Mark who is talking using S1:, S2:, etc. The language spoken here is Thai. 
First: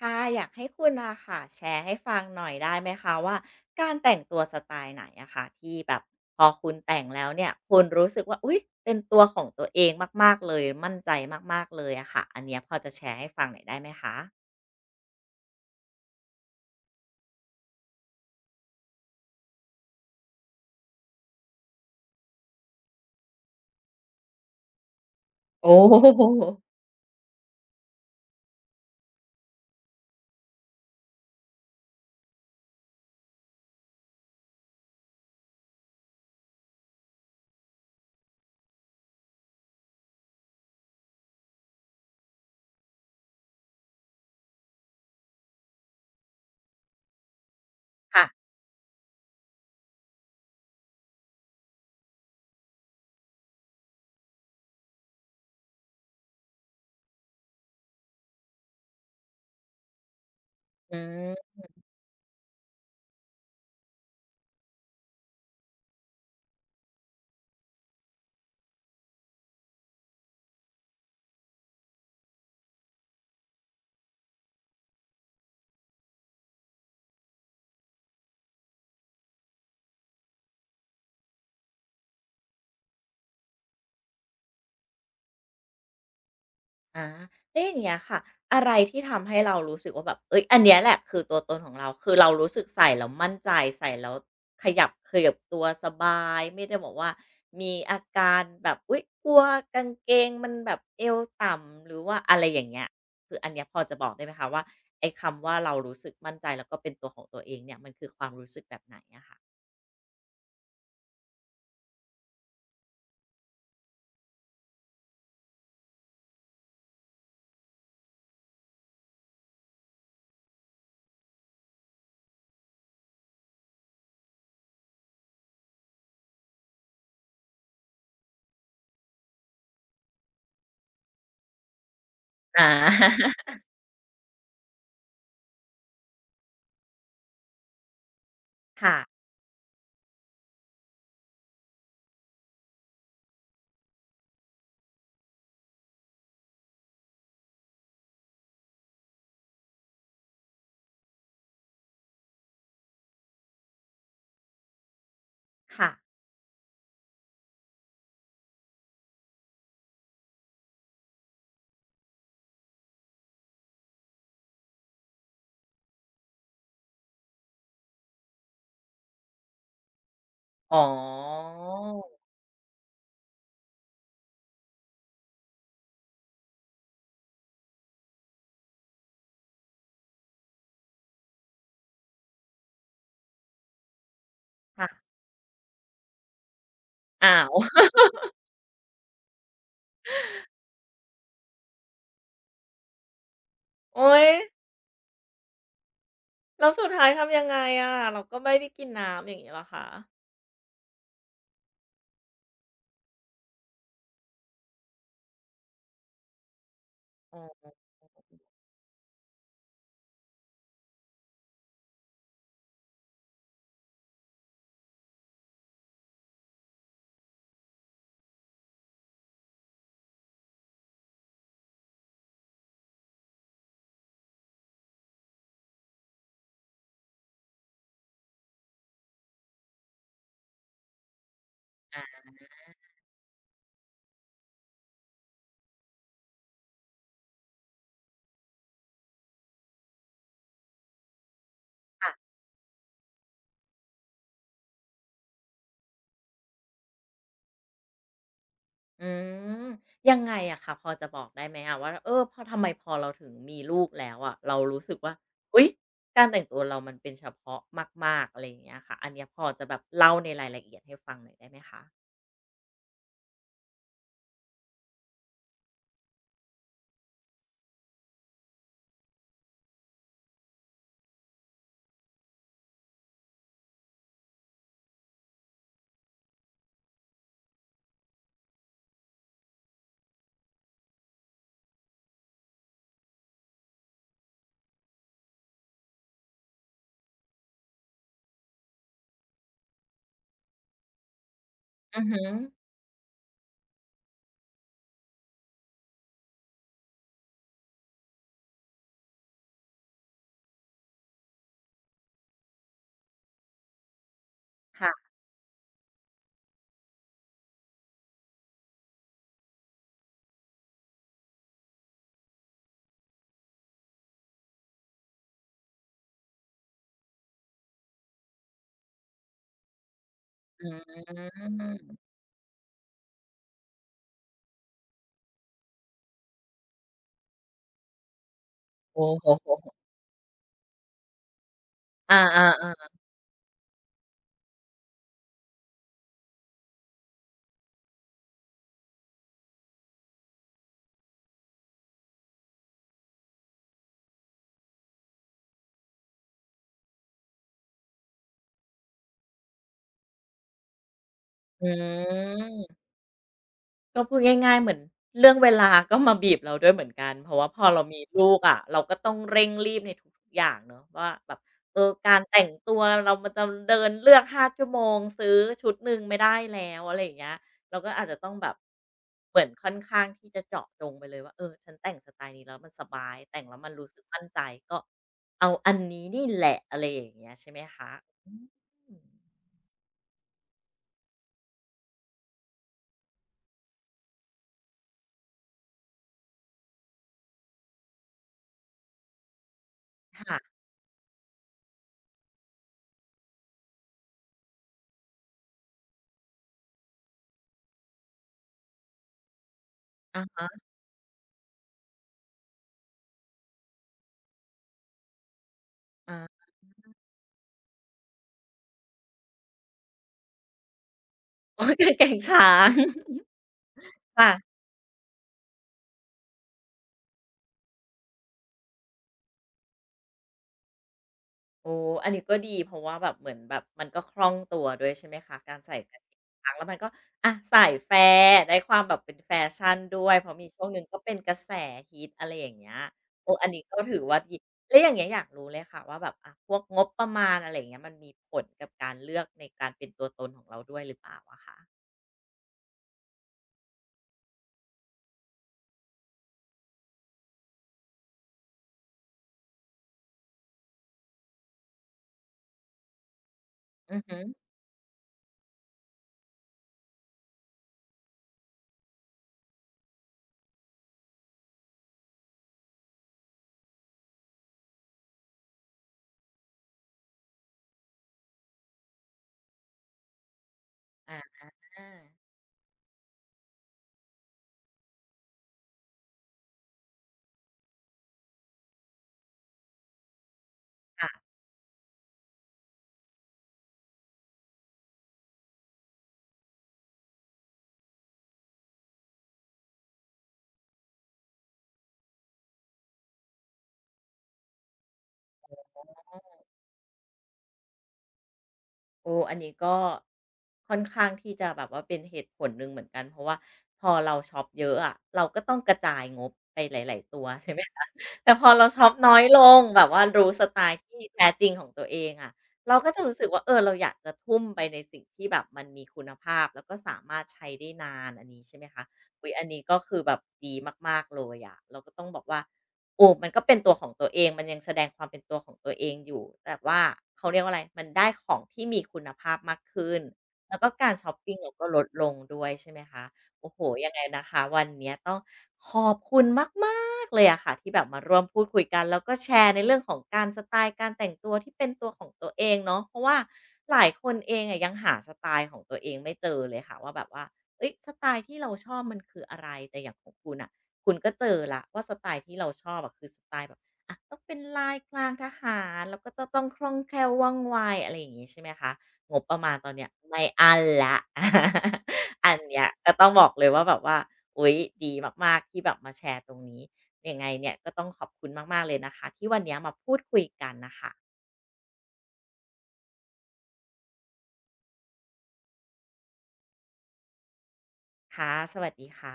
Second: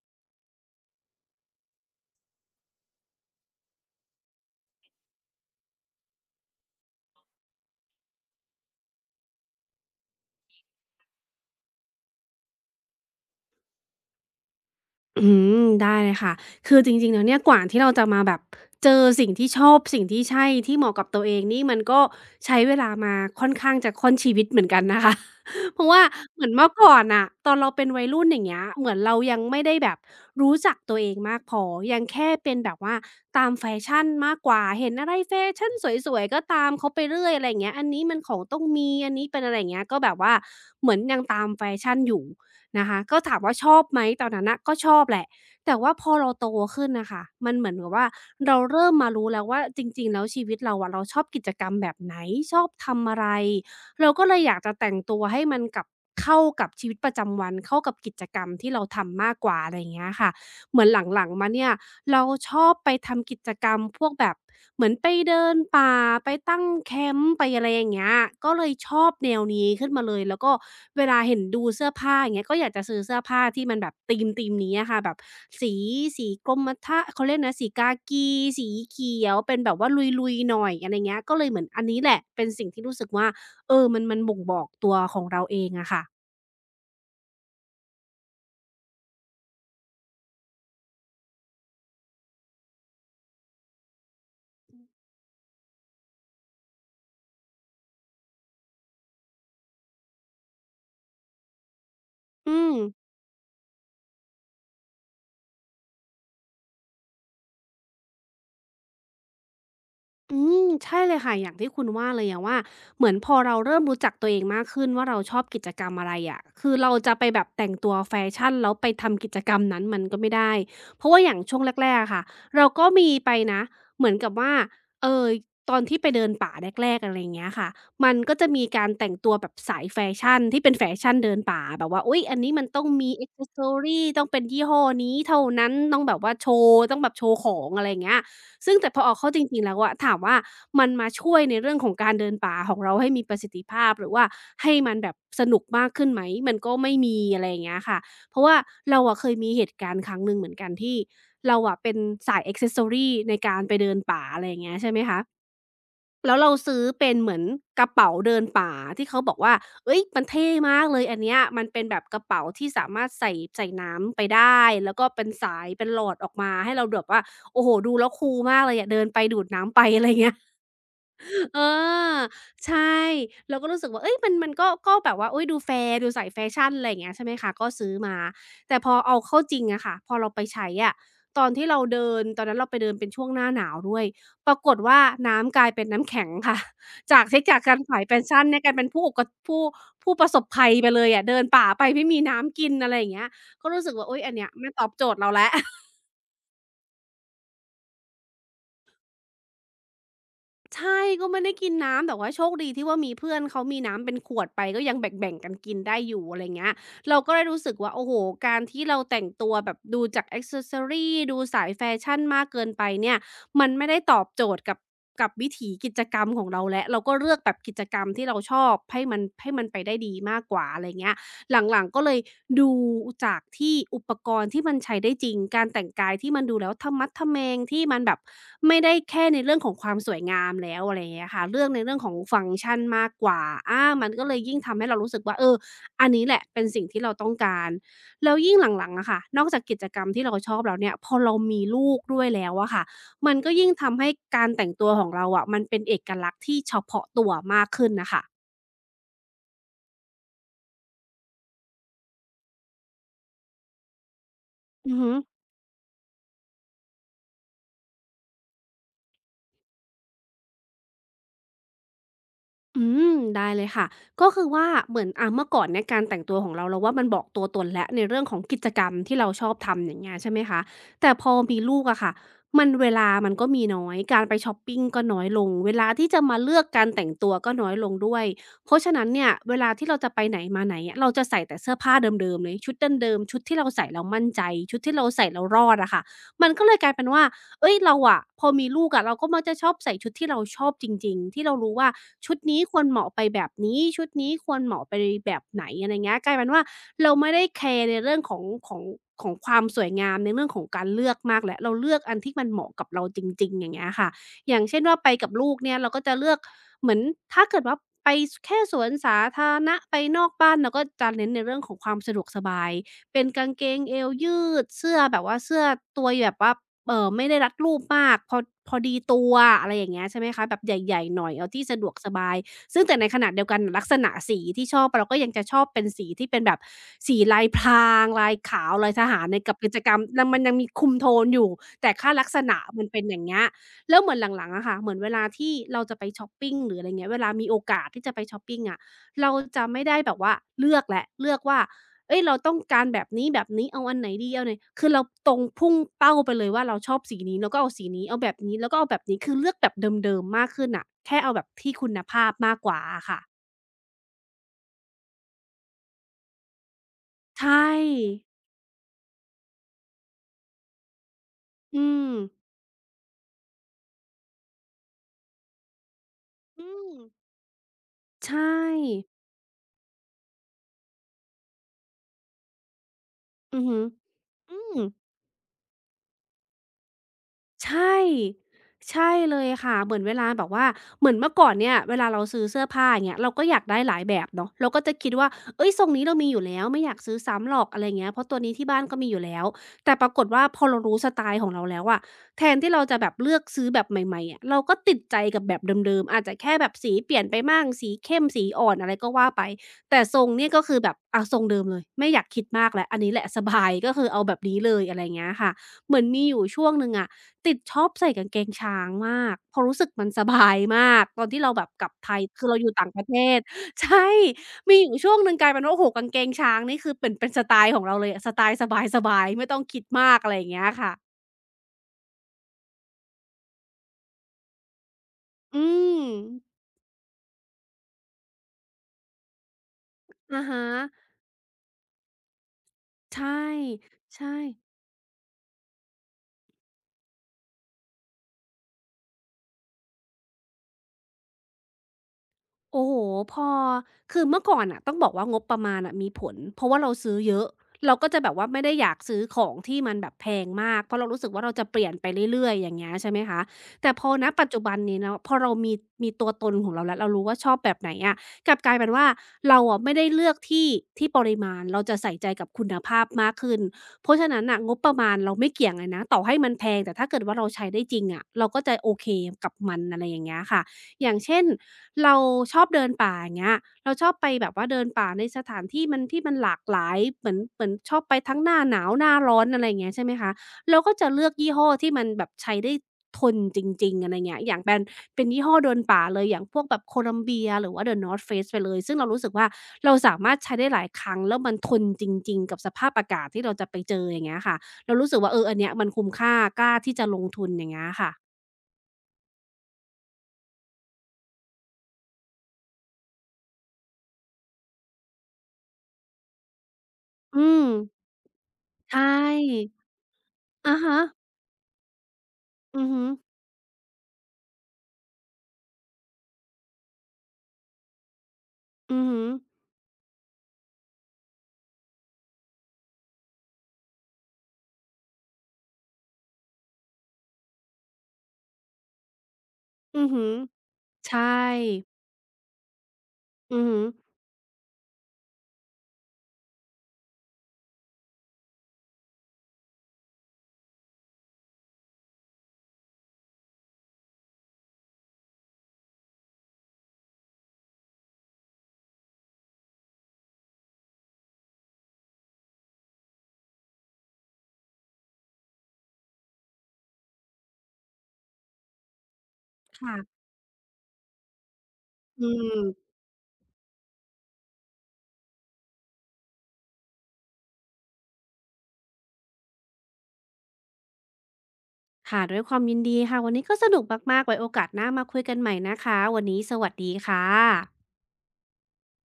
S1: ค่ะอยากให้คุณอ่ะค่ะแชร์ให้ฟังหน่อยได้ไหมคะว่าการแต่งตัวสไตล์ไหนอะค่ะที่แบบพอคุณแต่งแล้วเนี่ยคุณรู้สึกว่าอุ๊ยเป็นตัวของตัวเองมากๆเลยมั่นใจมากๆเลยอะค่ะอันเนี้ยพอจะแชร์ให้ฟังหน่อยได้ไหมคะ
S2: อืมได้เลยค่ะ คือจริงๆแล้วเนี่ยกว่าที่เราจะมาแบบเจอสิ่งที่ชอบสิ่งที่ใช่ที่เหมาะกับตัวเองนี่มันก็ใช้เวลามาค่อนข้างจะค่อนชีวิตเหมือนกันนะคะ
S1: โอ้
S2: เพราะว่า
S1: โฮ
S2: เหมือนเมื่อก่อนน่ะตอนเราเป็นวัยรุ่นอย่างเงี้ยเหมือนเรายังไม่ได้แบบรู้จักตัวเองมากพอยังแค่เป็นแบบว่าตามแฟชั่นมากกว่าเห็นอะไรแฟชั่นสวยๆก็ตามเขาไปเรื่อยอะไรอย่างเงี้ยอันนี้มันของต้องมีอันนี้เป็นอะไรอย่างเงี้ยก็แบบว่าเหมือนยังตามแฟชั่นอยู่ นะคะก็ถามว่าชอบไหมตอนนั้นน่ะก็ชอบแหละแต่ว่าพอเราโตขึ้นน่ะค่ะมันเหมือนกับว่า
S1: ค่ะ
S2: เราเริ่มมารู้แล้วว่าจริงๆแล้วชีวิตเราอะเราชอบกิจกรรมแบบไหนชอบทำอะไรเราก็เลยอยากจะแต่งตัวให้มันกับเข้ากับชีวิตประจำวันเข้ากับกิจกรรมที่เราทำมากกว่าอะไรอย่างเงี้ยค่ะ เหมือน
S1: อื
S2: หลังๆมา
S1: ม
S2: เนี่ยเราชอบไปทำกิจกรรมพวกแบบเหมือนไปเดินป่าไปตั้งแคมป์ไปอะไรอย่างเงี้ยก็เลยชอบแนวนี้ขึ้นมาเลยแล้วก็เวลาเห็นดูเสื้อผ้าอย่างเงี้ยก็อยากจะซื้อเสื้อผ้าที่มันแบบธีมนี้อะค่ะแบบสีสีกรมท่าเขาเรียกนะสีกากีสีเขียวเป็นแบบว่าลุยๆหน่อยอะไรเงี้ยก็เลยเหมือนอันนี้แหละเป็นสิ่งที่รู้สึกว่าเออมันบ่งบอกตัวของเราเองอะค่ะ
S1: อาแล้วอย่างเงี้ยค่ะอะไรที่ทำให้เรารู้สึกว่าแบบเอ้ยอันเนี้ยแหละคือตัวตนของเราคือเรารู้สึกใส่แล้วมั่นใจใส่แล้วขยับเขยิบตัวสบายไม่ได้บอกว่ามีอาการแบบอุ๊ยกลัวกางเกงมันแบบเอวต่ำหรือว่าอะไร
S2: อื
S1: อย่าง
S2: ม
S1: เงี้ยคืออันเนี้ยพอจะบอกได้ไหมคะว่าไอ้คำว่าเรารู้สึกมั่นใจแล้วก็เป็นตัวของตัวเองเนี่ยมันคือความรู้สึกแบบไหนอะค่ะ
S2: อืมใช่เลยค่ะอย่างที่คุณว่าเลยอะว่าเหมือนพอเราเริ่มรู้จักตัวเองมากขึ้นว่าเราชอบกิจกรรมอะไรอะคือเราจะไปแบบแต่งตัวแฟชั่นแล้วไปทำกิจกรรมนั้นมันก็ไม่ได้เพราะว่าอย่างช่วงแรกๆอะค่ะเราก็มีไปนะเหมือนกับว่าเอ่อตอนที่ไปเดินป่าแรกๆอะไรอย่างเงี้ยค่ะมันก็จะมีการแต่งตัวแบบสายแฟชั่นที่เป็นแฟชั่นเดินป่าแบบว่าอุ๊ยอันนี้
S1: อ
S2: มันต้องมี
S1: า
S2: Accessory ต้องเป็นยี่ห้อนี้เท่านั้นต้องแบบว่าโชว์ต้องแบบโชว์ของอะไรอย่างเงี้ย ซึ่ง แต่
S1: ค่ะ
S2: พอเอาเข้าจริงๆแล้วอะถามว่ามันมาช่วยในเรื่องของการเดินป่าของเราให้มีประสิทธิภาพหรือว่าให้มันแบบสนุกมากขึ้นไหมมันก็ไม่มีอะไรอย่างเงี้ยค่ะเพราะว่าเราอะเคยมีเหตุการณ์ครั้งหนึ่งเหมือนกันที่เราอะเป็นสาย accessory ในการไปเดินป่าอะไรอย่างเงี้ยใช่ไหมคะ
S1: ค่ะ
S2: แล้วเราซื้อเป็นเหมือนกระเป๋าเดินป่าที่เขาบอกว่าเฮ้ยมันเท่มากเลยอันเนี้ยมันเป็นแบบกระเป๋าที่สามารถใส่น้ำไปได้ แล้วก็เป็นสายเป็นหลอดออกมาให้เราแบบว่าโอ้โฮดูแล้วคูลมากเลยอะเดินไปดูดน้ำไป อะไรเงี้ย
S1: อ๋อ
S2: เออใช่เราก็รู้สึกว่าเฮ้ยมันก็แบบว่าอุ๊ยดูแฟร์ดูใส่แฟชั่นอะไรอย่างเงี้ยใช่ไหมคะก็ซื้อมาแต่พอเอาเข้าจริงอะค่ะพอเราไปใช้อะตอนที่เราเดินตอนนั้นเราไปเดินเป็นช่วงหน้าหนาวด้วยปรากฏว่า
S1: ค่ะ
S2: น้ำกลายเป็นน้ำแข็งค่ะ
S1: อ้าว
S2: จากการขายแฟชั่นเนี่ยกลายเป็นผู้อุกะผู้ประสบภัยไปเลยอะเดินป่าไปไม่มีน้ำกินอะไรอย่างเงี้ยก็รู้สึกว่า
S1: โอ้
S2: อุ๊ย
S1: ย
S2: อันเนี้ยไม่ตอบโจทย์เราแล้ว
S1: แล้วสุดท้ายทำยังไงอะเราก็ไม่ได้กินน้ำอย่างงี้เหรอคะ
S2: ใช่ก็ไม่ได้กินน้ำแต่ว่าโชคดีที่ว่ามีเพื่อนเขามีน้ำเป็นขวดไปก็ยังแบ่งๆกันกินได้อยู่อะไรเงี้ยเราก็
S1: อ๋
S2: เลยรู้สึ
S1: อ
S2: กว่าโอ้โฮการที่เราแต่งตัวแบบดูจากแอกเซสซอรีดูสายแฟชั่นมากเกินไปเนี่ยมันไม่ได้ตอบโจทย์กับกับวิถีกิจกรรมของเราแล้วเราก็เลือกแบบกิจกรรมที่เราชอบให้มันไปได้ดีมากกว่าอะไรเงี้ย หลังๆก็เลยดูจากที่อุปกรณ์ที่มันใช้ได้จริงการแต่งกายที่มันดูแล้วทะมัดทะแมงที่มันแบบไม่ได้แค่ในเรื่องของความสวยงามแล้วอะไรอย่างเงี้ยค่ะเรืองในเรื่องของฟังก์ชันมากกว่ามันก็เลยยิ่งทำให้เรารู้สึกว่าเอออันนี้แหละเป็นสิ่งที่เราต้องการแล้วยิ่งหลังๆอะค่ะนอกจากกิจกรรมที่เราชอบแล้วเนี่ยพอเรามีลูกด้
S1: ค่ะ
S2: วยแล้วอะค่ะมันก็ยิ่งทำให้การแต่งตัวของเราอะมันเป็นเอกลักษณ์ที่เฉพาะตัวมากขึ้นน่ะค่ะ
S1: อืมยังไงอะคะพอจะบอกได้ไหมอะว่าเออพอทำไมพอเราถึงมีลูกแล้วอะเรารู้
S2: อื
S1: สึ
S2: อ
S1: ก
S2: ฮึ
S1: ว่าอุ๊ยการแต่งตัวเรามันเป็นเฉพาะมากๆอะไรอย่างเงี้ยค่ะอันเนี้ยพอจะแบบเล่าในรายละเอียดให้ฟังหน่อยได้ไหมคะ
S2: อืมได้เลยค่ะก็คือว่าเหมือนเมื่อก่อนเนี่ยการแต่งตัวของเราเราว่ามันบอกตัวตนแล้วในเรื่องของกิจกรรมที่เราชอบทำอย่างเงี้ยใช่ไหมคะแต่พอมีลูกอะค่ะมันเวลามันก็มีน้อยการไปช็อปปิงก็น้อยลงเวลาที่จะมาเลือกการแต่งตัวก็น้อยลงด้วยเพราะฉะนั้นเนี่ยเวลาที่เราจะไปไหนมาไหนอะเราจะใส่แต่เสื้อผ้าเดิมๆเลยชุดเดิมๆชุดที่เราใส่เลามั่นใจชุดที่เราใส่เร้รอดอะค่ะมันก็เลยกลายเป็นว่า เอ้ยเราอะพอมีลูกอะเราก็มักจะชอบใส่ชุดที่เราชอบจริงๆที่เรารู้ว่า
S1: อือฮึ
S2: ชุดนี้ควรเหมาะไปแบบนี้ชุดนี้ควรเหมาะไปแบบไหนอะไรเงี้ยกลายเป็นว่าเราไม่ได้แคร์ในเรื่องของของของความสวยงามในเรื่องของการเลือกมากแล้วเราเลือกอันที่มันเหมาะกับเราจริงๆอย่างเงี้ยค่ะอย่างเช่นว่าไป
S1: ค่ะ
S2: กับลูกเนี่ยเราก็จะเลือกเหมือนถ้าเกิดว่าไปสแค่สวนสาธารณะไปนอกบ้านเราก็จะเน้นในเรื่องของความสะดวกสบายเป็นกางเกงเอวยืดเสื้อแบบว่าเสื้อตัวแบบว่า ไม่ได้รัดรูปมากพอดีตัวอะไรอย่างเงี้ยใช่ไหมคะแบบ
S1: อื
S2: ใหญ่ๆหน่อยเอาที่สะดวกส
S1: ม
S2: บายซึ่งแต่ในขณะเดียวกันลักษณะสีที่ชอบเราก็ยังจะชอบเป็นสีที่เป็นแบบสีลายพรางลายขาวลาย
S1: โอ้
S2: ทหา
S1: โ
S2: รในกับ
S1: ฮ
S2: กิจกรรมแล้วมันยังมีคุมโทนอยู่แต่ค้า
S1: อ
S2: ลักษ
S1: า
S2: ณะมัน
S1: ๆ
S2: เป็นอย่างเงี้ยแล้วเหมือนหลังๆอะค่ะเหมือนเวลาที่เราจะไปชอปปิงหรืออะไรเงี้ยเวลามีโอกาสที่จะไปชอปปิงอะเราจะไม่ได้แบบว่าเลือกแล้วเลือกว่า เฮ้ยเราต้องการแบบนี้แบบนี้เอาอันไหนดีเอาไหนคือเราตรงพุ่งเป้าไปเลยว่าเราชอบสีนี้เราก็เอาสีนี้เอาแบบนี้เราก็เอาแบบนี้คือเลือกแบบเดิมๆมากขึ้นน่ะแค่เอาแบบ
S1: ๆอื
S2: ที่คุณภาพมากกว่า
S1: ม
S2: อะค่ะ
S1: ก็พูดง่ายๆเหมือนเรื่องเวลาก็มาบีบเราด้วยเหมือนกันเพราะ
S2: ใช
S1: ว่าพอเรามี
S2: ่
S1: ลูกอะเราก็ต้องเร่งรีบในทุกๆอย่างเนาะว่าแบบเอ
S2: อื
S1: อ
S2: ม
S1: การแต่งตัวเรามันจะเดินเลือก5 ชั่วโมงซื้อชุดหนึ่งไม่ได้
S2: อื
S1: แล้วอะ
S2: ม
S1: ไรอย่างเงี้ยเราก็อาจจะต้
S2: ใช
S1: องแบบ
S2: ่
S1: เหมือนค่อนข้างที่จะเจาะจงไปเลยว่าเออฉันแต่งสไตล์นี้แล้วมันสบายแต่งแล้
S2: อื
S1: ว
S2: อ
S1: มัน
S2: ฮึ
S1: รู้สึกมั่นใจ
S2: อื
S1: ก็
S2: ม
S1: เอาอันนี้นี่แหละอะไรอย่างเงี้ยใช่ไหม
S2: ใช
S1: คะ
S2: ่
S1: อืม
S2: ใช่เลยค่ะเหมือนเวลาแบบว่าเหมือนเมื่อก่อนเนี่ยเวลาเราซื้อเสื้อผ้าอย่างเงี้ยเราก็อยากได้หลายแบบเนาะเราก็จะคิดว่าเฮ้ยทรงนี้เรามีอยู่แล้วไม่อยากซื้อซ้ำหรอกอะไรเงี้ยเพราะตัวนี้ที่บ้านก็มีอยู่แล้วแต่ปรากฏว่า
S1: ค่ะ
S2: พอเรารู้สไตล์ของเราแล้วอะแทนที่เราจะแบบเลือกซื้อแบบใหม่ๆอะเราก็ติดใจกับแบบเดิมๆอาจจะแค่แบบสีเปลี่ยนไปบ้างสีเข้มสีอ่อนอะไรก็ว่าไปแต่ท
S1: อะ
S2: รงเนี่
S1: ฮะ
S2: ยก็คือแบบอะทรงเดิมเลยไม่อยากคิดมากแล้วอันนี้แหละสบายก็คือเอาแบบนี้เลยอะไรเงี้ยค่ะเหมือน
S1: อา
S2: มีอยู่ ช่วงหนึ่งอะ ติดชอบใส่กางเกงช้างมากเพราะรู้สึกมันสบายมาก ตอนที่เรา
S1: โอ๊
S2: แบบ
S1: ย
S2: ก
S1: กา
S2: ลับ
S1: งเก
S2: ไท
S1: ง
S2: ยคื
S1: ช้า
S2: อเราอ
S1: ง
S2: ยู่ต่างประเท ศใช่
S1: ค่ะ
S2: มีอยู่ช่วงหนึ่งกลายเป็นว่าโอ้โฮกางเกงช้างนี่คือเป็นสไตล์ของเราเลยอะสไตล์สบายๆไม่ต้องคิดมากอะไรอย่างเงี้ยค่ะ
S1: โอ้อันนี้ก็ดีเพราะว่าแบบเหมือนแบบมันก็คล่องตัวด้วยใช่ไหมคะการ
S2: อื
S1: ใส่กาง
S2: ม
S1: เกงช้างแล้วมันก็อะใส่แฟร์ได้ความแบบเป็นแฟชั่นด้วยเพราะ
S2: อะ
S1: มีช่
S2: ฮะ
S1: วงหนึ่งก็เป็นกระแสฮิตอะไรอย่างเงี้ยโอ้
S2: ใช่
S1: อันนี้ก็ถือว่าดี
S2: ใช่
S1: แล้วอย่างเงี้ยอยากรู้เลยค่ะว่าแบบอะพวกงบประมาณอะไรอย่างเงี้ยมันมีผลกับการเลือกในการเป็นตัวตนของเราด้วยหรือเปล่าอะคะ
S2: โอ้โฮพอ คือเมื่อก่อนน่ะต้องบอกว่างบประมาณน่ะมีผล เพราะว่าเราซื้อเยอะ เราก็จะแบบว่าไม่ได้อยากซื้อของที่มันแบบแพงมาก เพราะเรารู้สึกว่าเราจะเปลี่ยนไปเรื่อยๆ อย่างเงี้ยใช่ไหมคะ แต่
S1: อือ
S2: พอ
S1: ฮึ
S2: ณปัจจุบันนี้เนาะพอเรามีตัวตนของเราแล้วเรารู้ว่าชอบแบบไหนอะกลับกลายเป็นว่าเราอะไม่ได้เลือกที่ปริมาณ เราจะใส่ใจกับคุณภาพมากขึ้นเพราะฉะนั้นน่ะงบประมาณเราไม่เกี่ยงเลยนะต่อให้มันแพงแต่ถ้าเกิดว่าเราใช้ได้จริงอะเราก็จะโอเคกับมันอะไรอย่างเงี้ยค่ะอย่าง
S1: อา
S2: เช่น เราชอบเดินป่าอย่างเงี้ยเราชอบไปแบบว่าเดินป่าในสถานที่มันที่มันหลากหลายเหมือนชอบไปทั้งหน้าหนาวหน้าร้อนอะไรอย่างเงี้ยใช่ไหมคะเราก็จะ
S1: ่า
S2: เลือกยี่ห้อที่มันแบบใช้ได้ทนจริงๆอะไรเงี้ยอย่างแบรนด์เป็นยี่ห้อเดินป่าเลยอย่างพวกแบบ Columbia หรือว่า The North Face ไปเลยซึ่งเรารู้สึกว่าเราสามารถใช้ได้หลายครั้งแล้วมันทนจริงๆกับสภาพอากาศที่เราจะไปเจออย่างเงี้ยค่ะเรารู้สึกว่าเอออันเนี้ยมันคุ้มค่ากล้าที่จะลงทุนอย่างเงี้ยค่ะ
S1: โอ้อันนี้ก็ค่อนข้างที่จะแบบว่าเป็นเหตุผลหนึ่งเหมือนกันเพราะว่าพอเราช็อปเยอะอะเราก็ต้องกระจายงบไปหลายๆตัว
S2: อื
S1: ใช่ไหม
S2: ม
S1: คะแต่พอเราช็อป
S2: ใช่
S1: น้อยลงแบบว่ารู้สไต
S2: อะ
S1: ล์
S2: ฮะ
S1: ที่แท้จริงของตัวเองอะเรา
S2: อือ
S1: ก็จะ
S2: ฮึ
S1: รู้สึกว่าเออเราอยากจะทุ่มไปในสิ่งที่แบบมันมีคุณภาพแล้วก็สามารถใช้ได้นานอันนี้ใช่ไหมคะ
S2: อือฮึ
S1: อุ๊ยอันนี้ก็คือแบบดีมากๆเลยอะเราก็ต้องบอกว่า โอ้มันก็เป็นตัวของตัวเองมันยังแสดงความเป็นตัวของตัวเองอยู่แต่ว่าเขาเรียกว่าอะไรมันได้ของที่มีคุณภาพมากขึ้น
S2: อือฮึ
S1: แล้วก็การชอป
S2: ใช่
S1: ปิงเราก็ลดลงด้วยใช่ไหมคะโอ้โห
S2: อือฮึ
S1: ยังไงนะคะวันเนี้ยต้องขอบคุณมากๆเลยอะค่ะที่แบบมาร่วมพูดคุยกันแล้วก็แชร์ในเรื่องของการสไตล์การแต่งตัวที่เป็นตัวของตัวเองเนาะเพราะว่าหลายคนเองอะยังหาสไตล์ของตัวเองไม่เจอเลยค่ะว่าแบบว่าเอ้ยสไตล์ที่เราชอบมันคืออะไรแต่อย่างของคุณอะ คุณก็เจอละวว่าสไตล์ที่เราชอบอะคือสไตล์แบบอะต้องเป็นลายกลางทหารแล้วก็ต้องคล่องแคล่วว่องไวอะไรอย่างงี้ใช่ไหมคะงบประมาณตอนเนี้ย
S2: ค่ะ
S1: ไม่อันแล้ว
S2: อื
S1: อัน
S2: ม
S1: เนี้ยก็ต้องบอกเลยว่าแบบว่าอุ๊ยดีมากๆที่แบบมาแชร์ตรงนี้ยังไงเนี่ยก็ต้องขอบคุณมากๆเลยนะคะที่วันเนี้ยมาพูดคุยกันนะคะ
S2: ค่ะด้วยความยินดีค่ะ วันนี้ก็สนุกมากๆ ไว้โอกาสหน้ามาคุยกันใหม่นะคะ วันนี้สวัสดีค่ะ
S1: ค่ะสวัสดีค่ะ